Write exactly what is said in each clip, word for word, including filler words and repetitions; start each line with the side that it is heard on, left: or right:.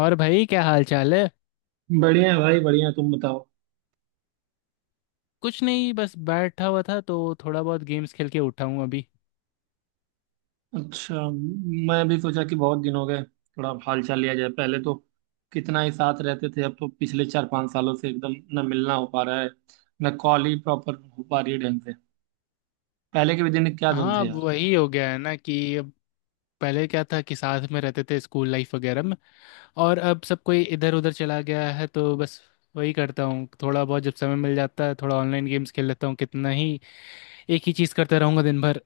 left: और भाई क्या हाल चाल है?
right: बढ़िया है भाई, बढ़िया। तुम बताओ।
left: कुछ नहीं, बस बैठा हुआ था तो थोड़ा बहुत गेम्स खेल के उठा हूँ अभी।
right: अच्छा। मैं भी सोचा कि बहुत दिन हो गए, थोड़ा हाल चाल लिया जाए। पहले तो कितना ही साथ रहते थे, अब तो पिछले चार पांच सालों से एकदम न मिलना हो पा रहा है, न कॉल ही प्रॉपर हो पा रही है ढंग से। पहले के भी दिन क्या दिन
left: हाँ,
right: थे
left: अब
right: यार।
left: वही हो गया है ना कि अब पहले क्या था कि साथ में रहते थे, स्कूल लाइफ वगैरह में, और अब सब कोई इधर उधर चला गया है तो बस वही करता हूँ। थोड़ा बहुत जब समय मिल जाता है थोड़ा ऑनलाइन गेम्स खेल लेता हूँ, कितना ही एक ही चीज़ करता रहूँगा दिन भर।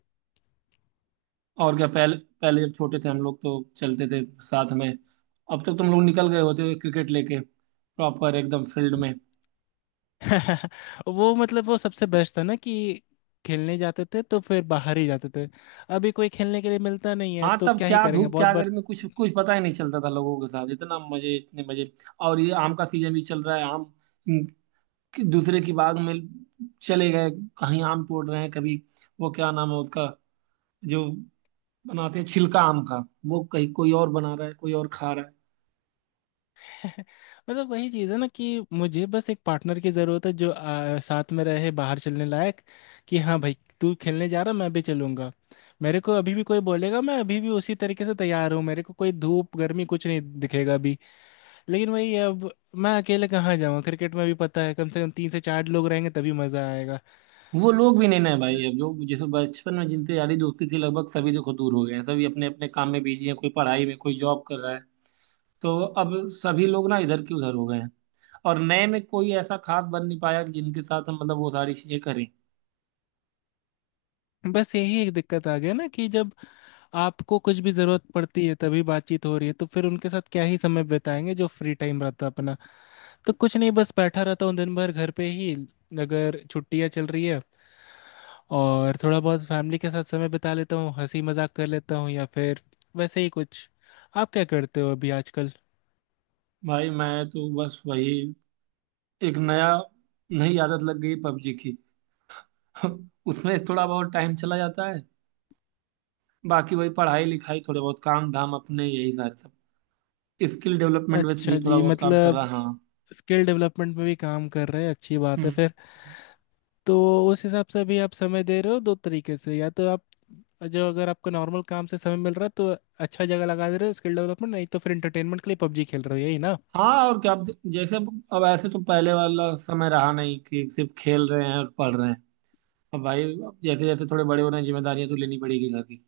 right: और क्या, पहले पहले जब छोटे थे हम लोग तो चलते थे साथ में। अब तक तुम लोग निकल गए होते क्रिकेट लेके प्रॉपर एकदम फील्ड में।
left: वो मतलब वो सबसे बेस्ट था ना कि खेलने जाते थे तो फिर बाहर ही जाते थे। अभी कोई खेलने के लिए मिलता नहीं है
right: हाँ,
left: तो
right: तब
left: क्या ही
right: क्या
left: करेंगे
right: धूप
left: बहुत
right: क्या
left: बार।
right: गर्मी, कुछ कुछ पता ही नहीं चलता था, लोगों के साथ इतना मजे, इतने मजे। और ये आम का सीजन भी चल रहा है। आम कि दूसरे की बाग में चले गए, कहीं आम तोड़ रहे हैं, कभी वो क्या नाम है उसका जो बनाते हैं छिलका आम का, वो कहीं कोई और बना रहा है, कोई और खा रहा है।
left: मतलब वही चीज़ है ना कि मुझे बस एक पार्टनर की ज़रूरत है जो आ, साथ में रहे, बाहर चलने लायक। कि हाँ भाई, तू खेलने जा रहा, मैं भी चलूंगा। मेरे को अभी भी कोई बोलेगा, मैं अभी भी उसी तरीके से तैयार हूँ, मेरे को कोई धूप गर्मी कुछ नहीं दिखेगा अभी। लेकिन वही है, अब मैं अकेले कहाँ जाऊँगा? क्रिकेट में भी पता है कम से कम तीन से चार लोग रहेंगे तभी मज़ा आएगा।
right: वो लोग भी नहीं ना भाई, अब जो जैसे बचपन में जिनसे यारी दोस्ती थी लगभग सभी, देखो दूर हो गए हैं। सभी अपने अपने काम में बिजी हैं, कोई पढ़ाई में कोई जॉब कर रहा है। तो अब सभी लोग ना इधर की उधर हो गए हैं। और नए में कोई ऐसा खास बन नहीं पाया कि जिनके साथ हम मतलब वो सारी चीजें करें।
left: बस यही एक दिक्कत आ गया ना कि जब आपको कुछ भी जरूरत पड़ती है तभी बातचीत हो रही है, तो फिर उनके साथ क्या ही समय बिताएंगे जो फ्री टाइम रहता है अपना। तो कुछ नहीं, बस बैठा रहता हूँ दिन भर घर पे ही, अगर छुट्टियाँ चल रही है। और थोड़ा बहुत फैमिली के साथ समय बिता लेता हूँ, हंसी मजाक कर लेता हूँ या फिर वैसे ही कुछ। आप क्या करते हो अभी आजकल?
right: भाई मैं तो बस वही, एक नया नई आदत लग गई पबजी की। उसमें थोड़ा बहुत टाइम चला जाता है। बाकी वही पढ़ाई लिखाई, थोड़े बहुत काम धाम अपने, यही सारे सब। स्किल डेवलपमेंट में भी
left: अच्छा
right: थोड़ा
left: जी,
right: बहुत काम कर रहा
left: मतलब
right: हाँ।
left: स्किल डेवलपमेंट में भी काम कर रहे हैं, अच्छी बात है
right: हम्म।
left: फिर। तो उस हिसाब से अभी आप समय दे रहे हो दो तरीके से, या तो आप जो अगर आपको नॉर्मल काम से समय मिल रहा है तो अच्छा जगह लगा दे रहे हो स्किल डेवलपमेंट, नहीं तो फिर एंटरटेनमेंट के लिए पबजी खेल रहे हो, यही ना?
right: हाँ और क्या अब, जैसे अब अब ऐसे तो पहले वाला समय रहा नहीं कि सिर्फ खेल रहे हैं और पढ़ रहे हैं। अब भाई, अब जैसे जैसे थोड़े बड़े हो रहे हैं, जिम्मेदारियां तो लेनी पड़ेगी घर की।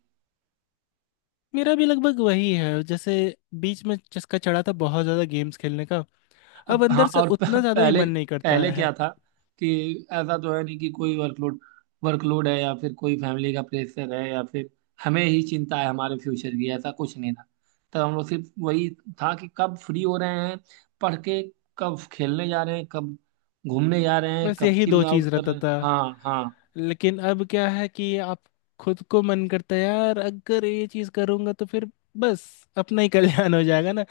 left: मेरा भी लगभग वही है। जैसे बीच में चस्का चढ़ा था बहुत ज़्यादा गेम्स खेलने का, अब
right: अब, हाँ।
left: अंदर से
right: और प-
left: उतना ज़्यादा भी
right: पहले,
left: मन नहीं करता
right: पहले
left: है।
right: क्या था कि ऐसा तो है नहीं कि कोई वर्कलोड वर्कलोड है या फिर कोई फैमिली का प्रेशर है, या फिर हमें ही चिंता है हमारे फ्यूचर की, ऐसा कुछ नहीं था। तब हम लोग सिर्फ, वही था कि कब फ्री हो रहे हैं पढ़ के, कब खेलने जा रहे हैं, कब घूमने जा रहे हैं,
left: बस
right: कब
left: यही
right: चिल
left: दो चीज़
right: आउट कर
left: रहता
right: रहे हैं।
left: था।
right: हाँ, हाँ।
left: लेकिन अब क्या है कि आप खुद को मन करता है यार अगर ये चीज़ करूँगा तो फिर बस अपना ही कल्याण हो जाएगा ना,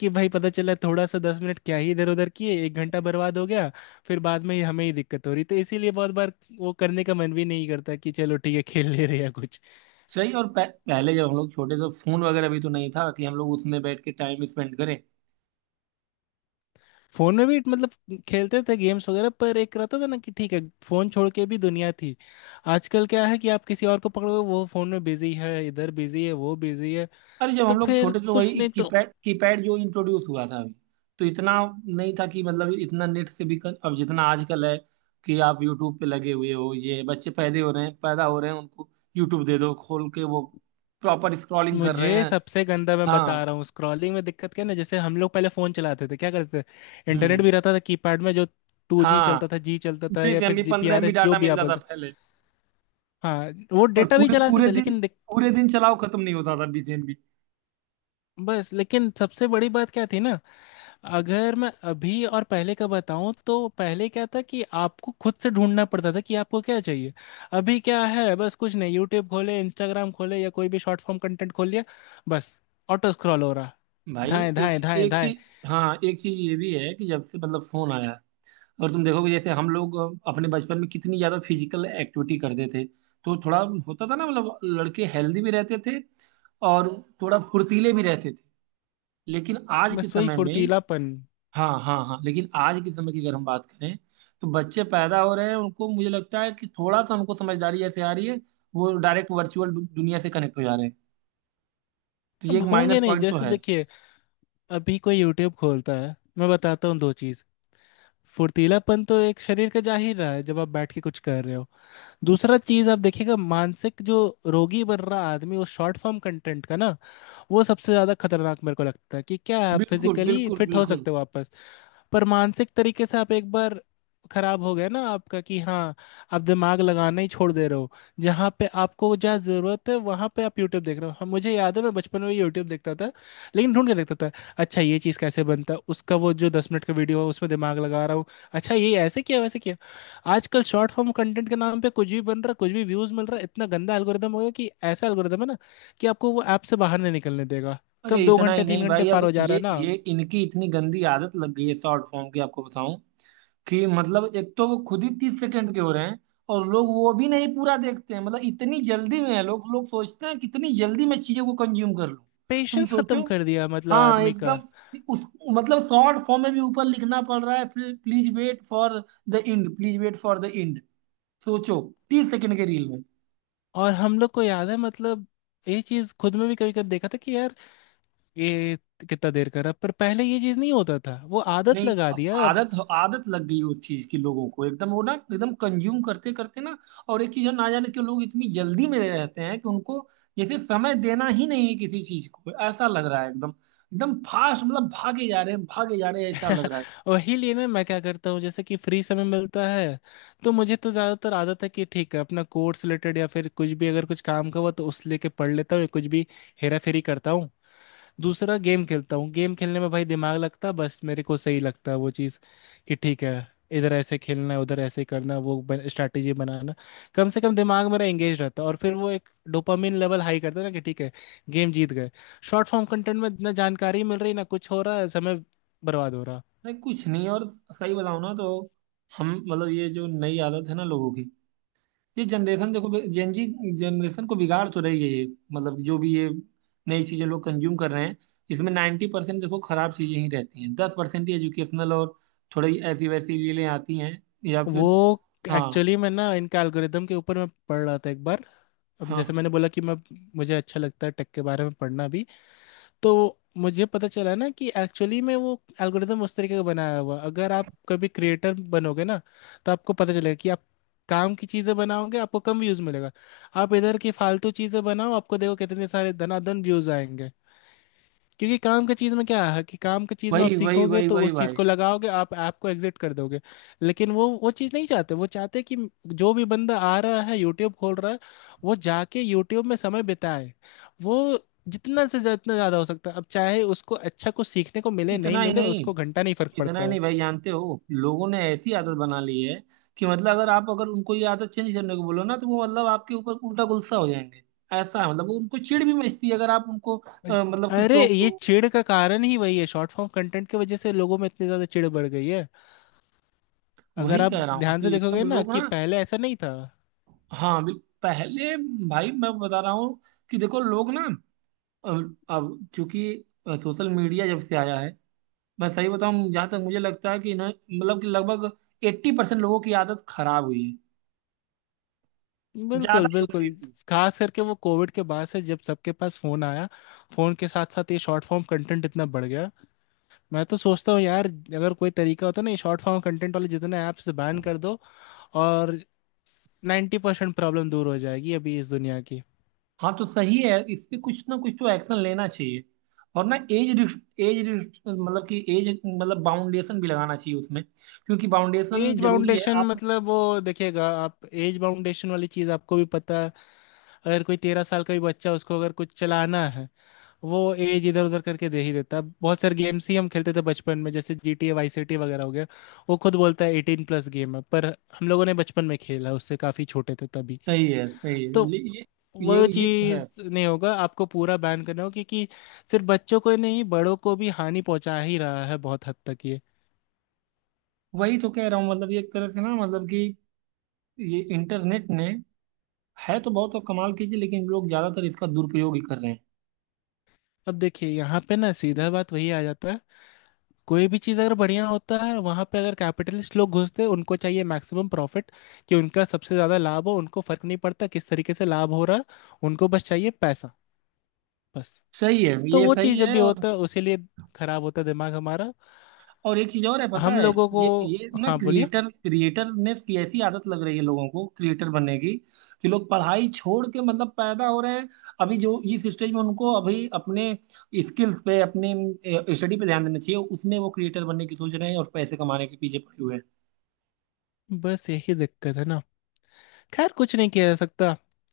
left: कि भाई पता चला थोड़ा सा दस मिनट क्या ही इधर उधर किए, एक घंटा बर्बाद हो गया। फिर बाद में ही हमें ही दिक्कत हो रही, तो इसीलिए बहुत बार वो करने का मन भी नहीं करता कि चलो ठीक है खेल ले रहे या कुछ।
right: सही, और पह, पहले जब हम लोग छोटे थे फोन वगैरह भी तो नहीं था कि हम लोग उसमें बैठ के टाइम स्पेंड करें।
left: फोन में भी मतलब खेलते थे गेम्स वगैरह, पर एक रहता था ना कि ठीक है फोन छोड़ के भी दुनिया थी। आजकल क्या है कि आप किसी और को पकड़ो वो फोन में बिजी है, इधर बिजी है, वो बिजी है,
right: अरे जब
left: तो
right: हम लोग
left: फिर
right: छोटे थे तो
left: कुछ
right: वही
left: नहीं तो।
right: कीपैड, कीपैड जो इंट्रोड्यूस हुआ था अभी। तो इतना नहीं था कि मतलब इतना नेट से भी कन, अब जितना आजकल है, कि आप यूट्यूब पे लगे हुए हो, ये बच्चे पैदे हो रहे हैं पैदा हो रहे हैं, उनको यूट्यूब दे दो खोल के, वो प्रॉपर स्क्रॉलिंग कर रहे
left: मुझे
right: हैं।
left: सबसे गंदा, मैं बता
right: हाँ।
left: रहा हूँ, स्क्रॉलिंग में दिक्कत क्या है ना, जैसे हम लोग पहले फ़ोन चलाते थे क्या करते थे, इंटरनेट
right: हम्म।
left: भी रहता था कीपैड में, जो टू जी
right: हाँ,
left: चलता था, जी चलता था, या
right: बीस एम
left: फिर
right: बी
left: जी पी
right: पंद्रह
left: आर
right: एम बी
left: एस जो
right: डाटा
left: भी
right: मिल
left: आप
right: जाता
left: बोलते।
right: पहले।
left: हाँ, वो
right: और
left: डेटा भी
right: पूरे
left: चलाते
right: पूरे
left: थे
right: दिन,
left: लेकिन दिक-
right: पूरे दिन चलाओ खत्म नहीं होता था बीस एम बी।
left: बस। लेकिन सबसे बड़ी बात क्या थी ना, अगर मैं अभी और पहले का बताऊं, तो पहले क्या था कि आपको खुद से ढूंढना पड़ता था कि आपको क्या चाहिए। अभी क्या है, बस कुछ नहीं, यूट्यूब खोले, इंस्टाग्राम खोले, या कोई भी शॉर्ट फॉर्म कंटेंट खोल लिया, बस, ऑटो स्क्रॉल हो रहा,
right: भाई
left: धाएं
right: एक
left: धाएं धाएं
right: एक
left: धाएं।
right: चीज। हाँ, एक चीज ये भी है कि जब से मतलब फोन आया है, और तुम देखोगे जैसे हम लोग अपने बचपन में कितनी ज्यादा फिजिकल एक्टिविटी करते थे, तो थोड़ा होता था ना, मतलब लड़के हेल्दी भी रहते थे और थोड़ा फुर्तीले भी रहते थे। लेकिन आज के
left: बस वही
right: समय में।
left: फुर्तीलापन।
right: हाँ, हाँ, हाँ। लेकिन आज के समय की अगर हम बात करें तो बच्चे पैदा हो रहे हैं, उनको मुझे लगता है कि थोड़ा सा उनको समझदारी जैसे आ रही है, वो डायरेक्ट वर्चुअल दुनिया से कनेक्ट हो जा रहे हैं। तो ये
left: अब
right: एक
left: होंगे
right: माइनस
left: नहीं,
right: पॉइंट तो
left: जैसे
right: है।
left: देखिए अभी कोई यूट्यूब खोलता है, मैं बताता हूँ दो चीज़। फुर्तीलापन तो एक शरीर का जाहिर रहा है जब आप बैठ के कुछ कर रहे हो। दूसरा चीज़ आप देखिएगा, मानसिक जो रोगी बन रहा आदमी वो शॉर्ट फॉर्म कंटेंट का ना, वो सबसे ज्यादा खतरनाक मेरे को लगता है, कि क्या है, आप
right: बिल्कुल,
left: फिजिकली
right: बिल्कुल,
left: फिट हो
right: बिल्कुल।
left: सकते हो वापस, पर मानसिक तरीके से आप एक बार खराब हो गया ना आपका, कि हाँ आप दिमाग लगाना ही छोड़ दे रहे हो। जहाँ पे आपको, जहाँ जरूरत है वहाँ पे आप यूट्यूब देख रहे हो। हम मुझे याद है मैं बचपन में यूट्यूब देखता था, लेकिन ढूंढ के देखता था। अच्छा ये चीज़ कैसे बनता है, उसका वो जो दस मिनट का वीडियो है उसमें दिमाग लगा रहा हूँ, अच्छा ये ऐसे किया वैसे किया। आजकल शॉर्ट फॉर्म कंटेंट के नाम पे कुछ भी बन रहा, कुछ भी व्यूज मिल रहा, इतना गंदा एल्गोरिदम हो गया कि ऐसा एल्गोरिदम है ना कि आपको वो ऐप से बाहर नहीं निकलने देगा,
right: अरे
left: कब दो
right: इतना ही
left: घंटे तीन
right: नहीं
left: घंटे
right: भाई,
left: पार
right: अब
left: हो जा रहा है
right: ये
left: ना।
right: ये इनकी इतनी गंदी आदत लग गई है शॉर्ट फॉर्म की, आपको बताऊं। कि मतलब एक तो वो खुद ही तीस सेकंड के हो रहे हैं, और लोग वो भी नहीं पूरा देखते हैं। मतलब इतनी जल्दी में है लोग, लोग सोचते हैं कितनी जल्दी मैं चीजों को कंज्यूम कर लूं। तुम
left: पेशेंस
right: सोचो।
left: खत्म कर दिया मतलब
right: हाँ,
left: आदमी का।
right: एकदम। उस मतलब शॉर्ट फॉर्म में भी ऊपर लिखना पड़ रहा है, please wait for the end, please wait for the end. सोचो, तीस सेकंड के रील में।
left: और हम लोग को याद है, मतलब ये चीज खुद में भी कभी कभी देखा था कि यार ये कितना देर कर रहा है। पर पहले ये चीज नहीं होता था, वो आदत
right: नहीं,
left: लगा
right: अब
left: दिया अब।
right: आदत आदत लग गई उस चीज की लोगों को एकदम, वो ना एकदम कंज्यूम करते करते ना। और एक चीज है, ना जाने क्यों लोग इतनी जल्दी में रहते हैं कि उनको जैसे समय देना ही नहीं है किसी चीज को, ऐसा लग रहा है। एकदम, एकदम फास्ट, मतलब भागे जा रहे हैं, भागे जा रहे हैं ऐसा लग रहा है।
left: वही लिए ना मैं क्या करता हूँ, जैसे कि फ्री समय मिलता है तो मुझे तो ज्यादातर आदत है कि ठीक है अपना कोर्स रिलेटेड या फिर कुछ भी अगर कुछ काम का हुआ तो उस लेके पढ़ लेता हूँ, या कुछ भी हेरा फेरी करता हूँ। दूसरा गेम खेलता हूँ, गेम खेलने में भाई दिमाग लगता, बस मेरे को सही लगता है वो चीज़, कि ठीक है इधर ऐसे खेलना है उधर ऐसे करना है, वो स्ट्रैटेजी बनाना। कम से कम दिमाग मेरा एंगेज रहता है। और फिर वो एक डोपामिन लेवल हाई करता है ना कि ठीक है गेम जीत गए। शॉर्ट फॉर्म कंटेंट में ना जानकारी मिल रही, ना कुछ हो रहा है, समय बर्बाद हो रहा।
right: नहीं कुछ नहीं। और सही बताऊं ना तो, हम मतलब ये जो नई आदत है ना लोगों की, ये जनरेशन देखो जेनजी जनरेशन को बिगाड़ तो रही है ये। मतलब जो भी ये नई चीजें लोग कंज्यूम कर रहे हैं, इसमें नाइन्टी परसेंट देखो खराब चीजें ही रहती हैं, दस परसेंट ही एजुकेशनल और थोड़ी ऐसी वैसी रीलें आती हैं, या फिर।
left: वो
right: हाँ।
left: एक्चुअली मैं ना इनका एल्गोरिदम के ऊपर मैं पढ़ रहा था एक बार, अब जैसे
right: हाँ।
left: मैंने बोला कि मैं मुझे अच्छा लगता है टेक के बारे में पढ़ना भी। तो मुझे पता चला ना कि एक्चुअली में वो एल्गोरिदम उस तरीके का बनाया हुआ, अगर आप कभी क्रिएटर बनोगे ना तो आपको पता चलेगा कि आप काम की चीज़ें बनाओगे आपको कम व्यूज़ मिलेगा। आप इधर की फालतू चीज़ें बनाओ, आपको देखो कितने सारे धनाधन व्यूज़ आएंगे। क्योंकि काम का चीज में क्या है कि काम का चीज में आप
right: वही, वही,
left: सीखोगे
right: वही,
left: तो
right: वही
left: उस चीज
right: भाई।
left: को लगाओगे, आप ऐप को एग्जिट कर दोगे। लेकिन वो वो चीज नहीं चाहते, वो चाहते कि जो भी बंदा आ रहा है यूट्यूब खोल रहा है वो जाके यूट्यूब में समय बिताए, वो जितना से जितना ज्यादा हो सकता है, अब चाहे उसको अच्छा कुछ सीखने को मिले नहीं
right: इतना ही
left: मिले,
right: नहीं,
left: उसको घंटा नहीं फर्क
right: इतना
left: पड़ता
right: ही
left: है।
right: नहीं भाई, जानते हो लोगों ने ऐसी आदत बना ली है कि मतलब, अगर आप, अगर उनको ये आदत चेंज करने को बोलो ना, तो वो मतलब आपके ऊपर उल्टा गुस्सा हो जाएंगे। ऐसा है, मतलब वो, उनको चिढ़ भी मचती है अगर आप उनको अ, मतलब कि
left: अरे
right: टोक
left: ये
right: दो।
left: चिढ़ का कारण ही वही है, शॉर्ट फॉर्म कंटेंट की वजह से लोगों में इतनी ज्यादा चिढ़ बढ़ गई है। अगर
right: वही
left: आप
right: कह रहा हूँ
left: ध्यान से
right: कि एकदम
left: देखोगे ना
right: लोग ना।
left: कि पहले ऐसा नहीं था।
right: हाँ, बिल- पहले। भाई मैं बता रहा हूँ कि देखो लोग ना, अब अब चूंकि सोशल मीडिया जब से आया है, मैं सही बताऊँ जहाँ तक मुझे लगता है कि इन्हें मतलब कि लगभग एट्टी परसेंट लोगों की आदत खराब हुई है, ज्यादा
left: बिल्कुल
right: यूज
left: बिल्कुल।
right: रहती।
left: खास करके वो कोविड के बाद से जब सबके पास फोन आया, फोन के साथ साथ ये शॉर्ट फॉर्म कंटेंट इतना बढ़ गया। मैं तो सोचता हूँ यार, अगर कोई तरीका होता ना ये शॉर्ट फॉर्म कंटेंट वाले जितने ऐप्स बैन कर दो, और नाइन्टी परसेंट प्रॉब्लम दूर हो जाएगी अभी इस दुनिया की।
right: हाँ, तो सही है, इस पे कुछ ना कुछ तो एक्शन लेना चाहिए। और ना, एज एज मतलब कि एज, मतलब बाउंडेशन भी लगाना चाहिए उसमें। क्योंकि बाउंडेशन
left: एज
right: जरूरी है,
left: बाउंडेशन
right: आप।
left: मतलब वो देखिएगा, आप एज बाउंडेशन वाली चीज़ आपको भी पता है, अगर कोई तेरह साल का भी बच्चा, उसको अगर कुछ चलाना है वो एज इधर उधर करके दे ही देता है। बहुत सारे गेम्स ही हम खेलते थे बचपन में, जैसे G T A Vice City वगैरह हो गया, वो खुद बोलता है एटीन प्लस गेम है, पर हम लोगों ने बचपन में खेला, उससे काफ़ी छोटे थे तभी।
right: सही है, सही है।
left: तो
right: ये ये ये
left: वो
right: ये तो है।
left: चीज़ नहीं होगा, आपको पूरा बैन करना होगा क्योंकि सिर्फ बच्चों को ही नहीं बड़ों को भी हानि पहुंचा ही रहा है बहुत हद तक ये।
right: वही तो कह रहा हूँ, मतलब ये एक तरह से ना, मतलब कि ये इंटरनेट ने, है तो बहुत तो कमाल की चीज, लेकिन लोग ज्यादातर इसका दुरुपयोग ही कर रहे हैं।
left: अब देखिए यहाँ पे ना सीधा बात वही आ जाता है, कोई भी चीज़ अगर बढ़िया होता है वहाँ पे अगर कैपिटलिस्ट लोग घुसते हैं, उनको चाहिए मैक्सिमम प्रॉफिट, कि उनका सबसे ज़्यादा लाभ हो, उनको फ़र्क नहीं पड़ता किस तरीके से लाभ हो रहा है। उनको बस चाहिए पैसा, बस।
right: सही है
left: तो
right: ये,
left: वो
right: सही
left: चीज़ जब
right: है।
left: भी
right: और
left: होता है उसी लिए खराब होता है दिमाग हमारा,
right: और एक चीज और है, पता
left: हम
right: है,
left: लोगों को।
right: ये ये ना
left: हाँ बोलिए।
right: क्रिएटर क्रिएटर ने की ऐसी आदत लग रही है लोगों को, क्रिएटर बनने की, कि लोग पढ़ाई छोड़ के, मतलब पैदा हो रहे हैं अभी जो इस स्टेज में, उनको अभी अपने स्किल्स पे, अपने स्टडी पे ध्यान देना चाहिए, उसमें वो क्रिएटर बनने की सोच रहे हैं और पैसे कमाने के पीछे पड़े हुए हैं।
left: बस यही दिक्कत है ना, खैर कुछ नहीं किया जा सकता।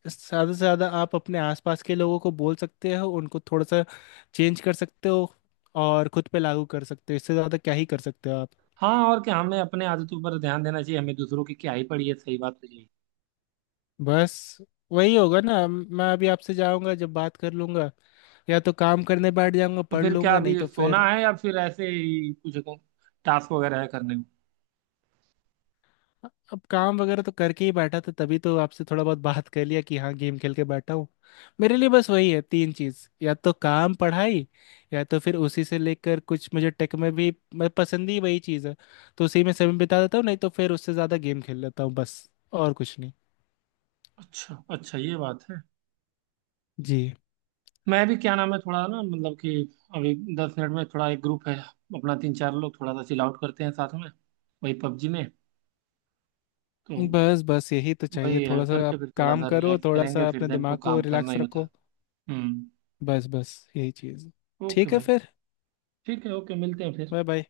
left: ज़्यादा से ज़्यादा आप अपने आसपास के लोगों को बोल सकते हो, उनको थोड़ा सा चेंज कर सकते हो, और खुद पे लागू कर सकते हो, इससे ज़्यादा क्या ही कर सकते हो आप।
right: हाँ और क्या, हमें अपने आदतों पर ध्यान देना चाहिए, हमें दूसरों की क्या ही पड़ी है, सही बात तो यही।
left: बस, वही होगा ना, मैं अभी आपसे जाऊंगा जब बात कर लूंगा या तो काम करने बैठ जाऊंगा,
right: तो
left: पढ़
right: फिर क्या,
left: लूंगा नहीं
right: अभी
left: तो
right: सोना
left: फिर।
right: है या फिर ऐसे ही कुछ तो टास्क वगैरह है करने को।
left: अब काम वगैरह तो करके ही बैठा था, तभी तो आपसे थोड़ा बहुत बात कर लिया कि हाँ गेम खेल के बैठा हूँ। मेरे लिए बस वही है तीन चीज, या तो काम, पढ़ाई, या तो फिर उसी से लेकर कुछ मुझे टेक में भी मैं पसंद ही वही चीज़ है। तो उसी में समय बिता देता हूँ, नहीं तो फिर उससे ज़्यादा गेम खेल लेता हूँ, बस और कुछ नहीं।
right: अच्छा, अच्छा, ये बात है।
left: जी।
right: मैं भी, क्या नाम है, थोड़ा ना मतलब कि अभी दस मिनट में, थोड़ा एक ग्रुप है अपना, तीन चार लोग, थोड़ा सा चिल आउट करते हैं साथ में, वही पबजी में। तो
left: बस बस यही तो चाहिए
right: वही है,
left: थोड़ा सा,
right: करके
left: आप
right: फिर थोड़ा
left: काम
right: सा
left: करो,
right: रिलैक्स
left: थोड़ा
right: करेंगे,
left: सा
right: फिर
left: अपने
right: दिन तो
left: दिमाग को
right: काम करना
left: रिलैक्स
right: ही होता है।
left: रखो।
right: हम्म।
left: बस बस यही चीज़।
right: ओके
left: ठीक है
right: भाई।
left: फिर।
right: ठीक है। ओके, मिलते हैं फिर।
left: Bye bye.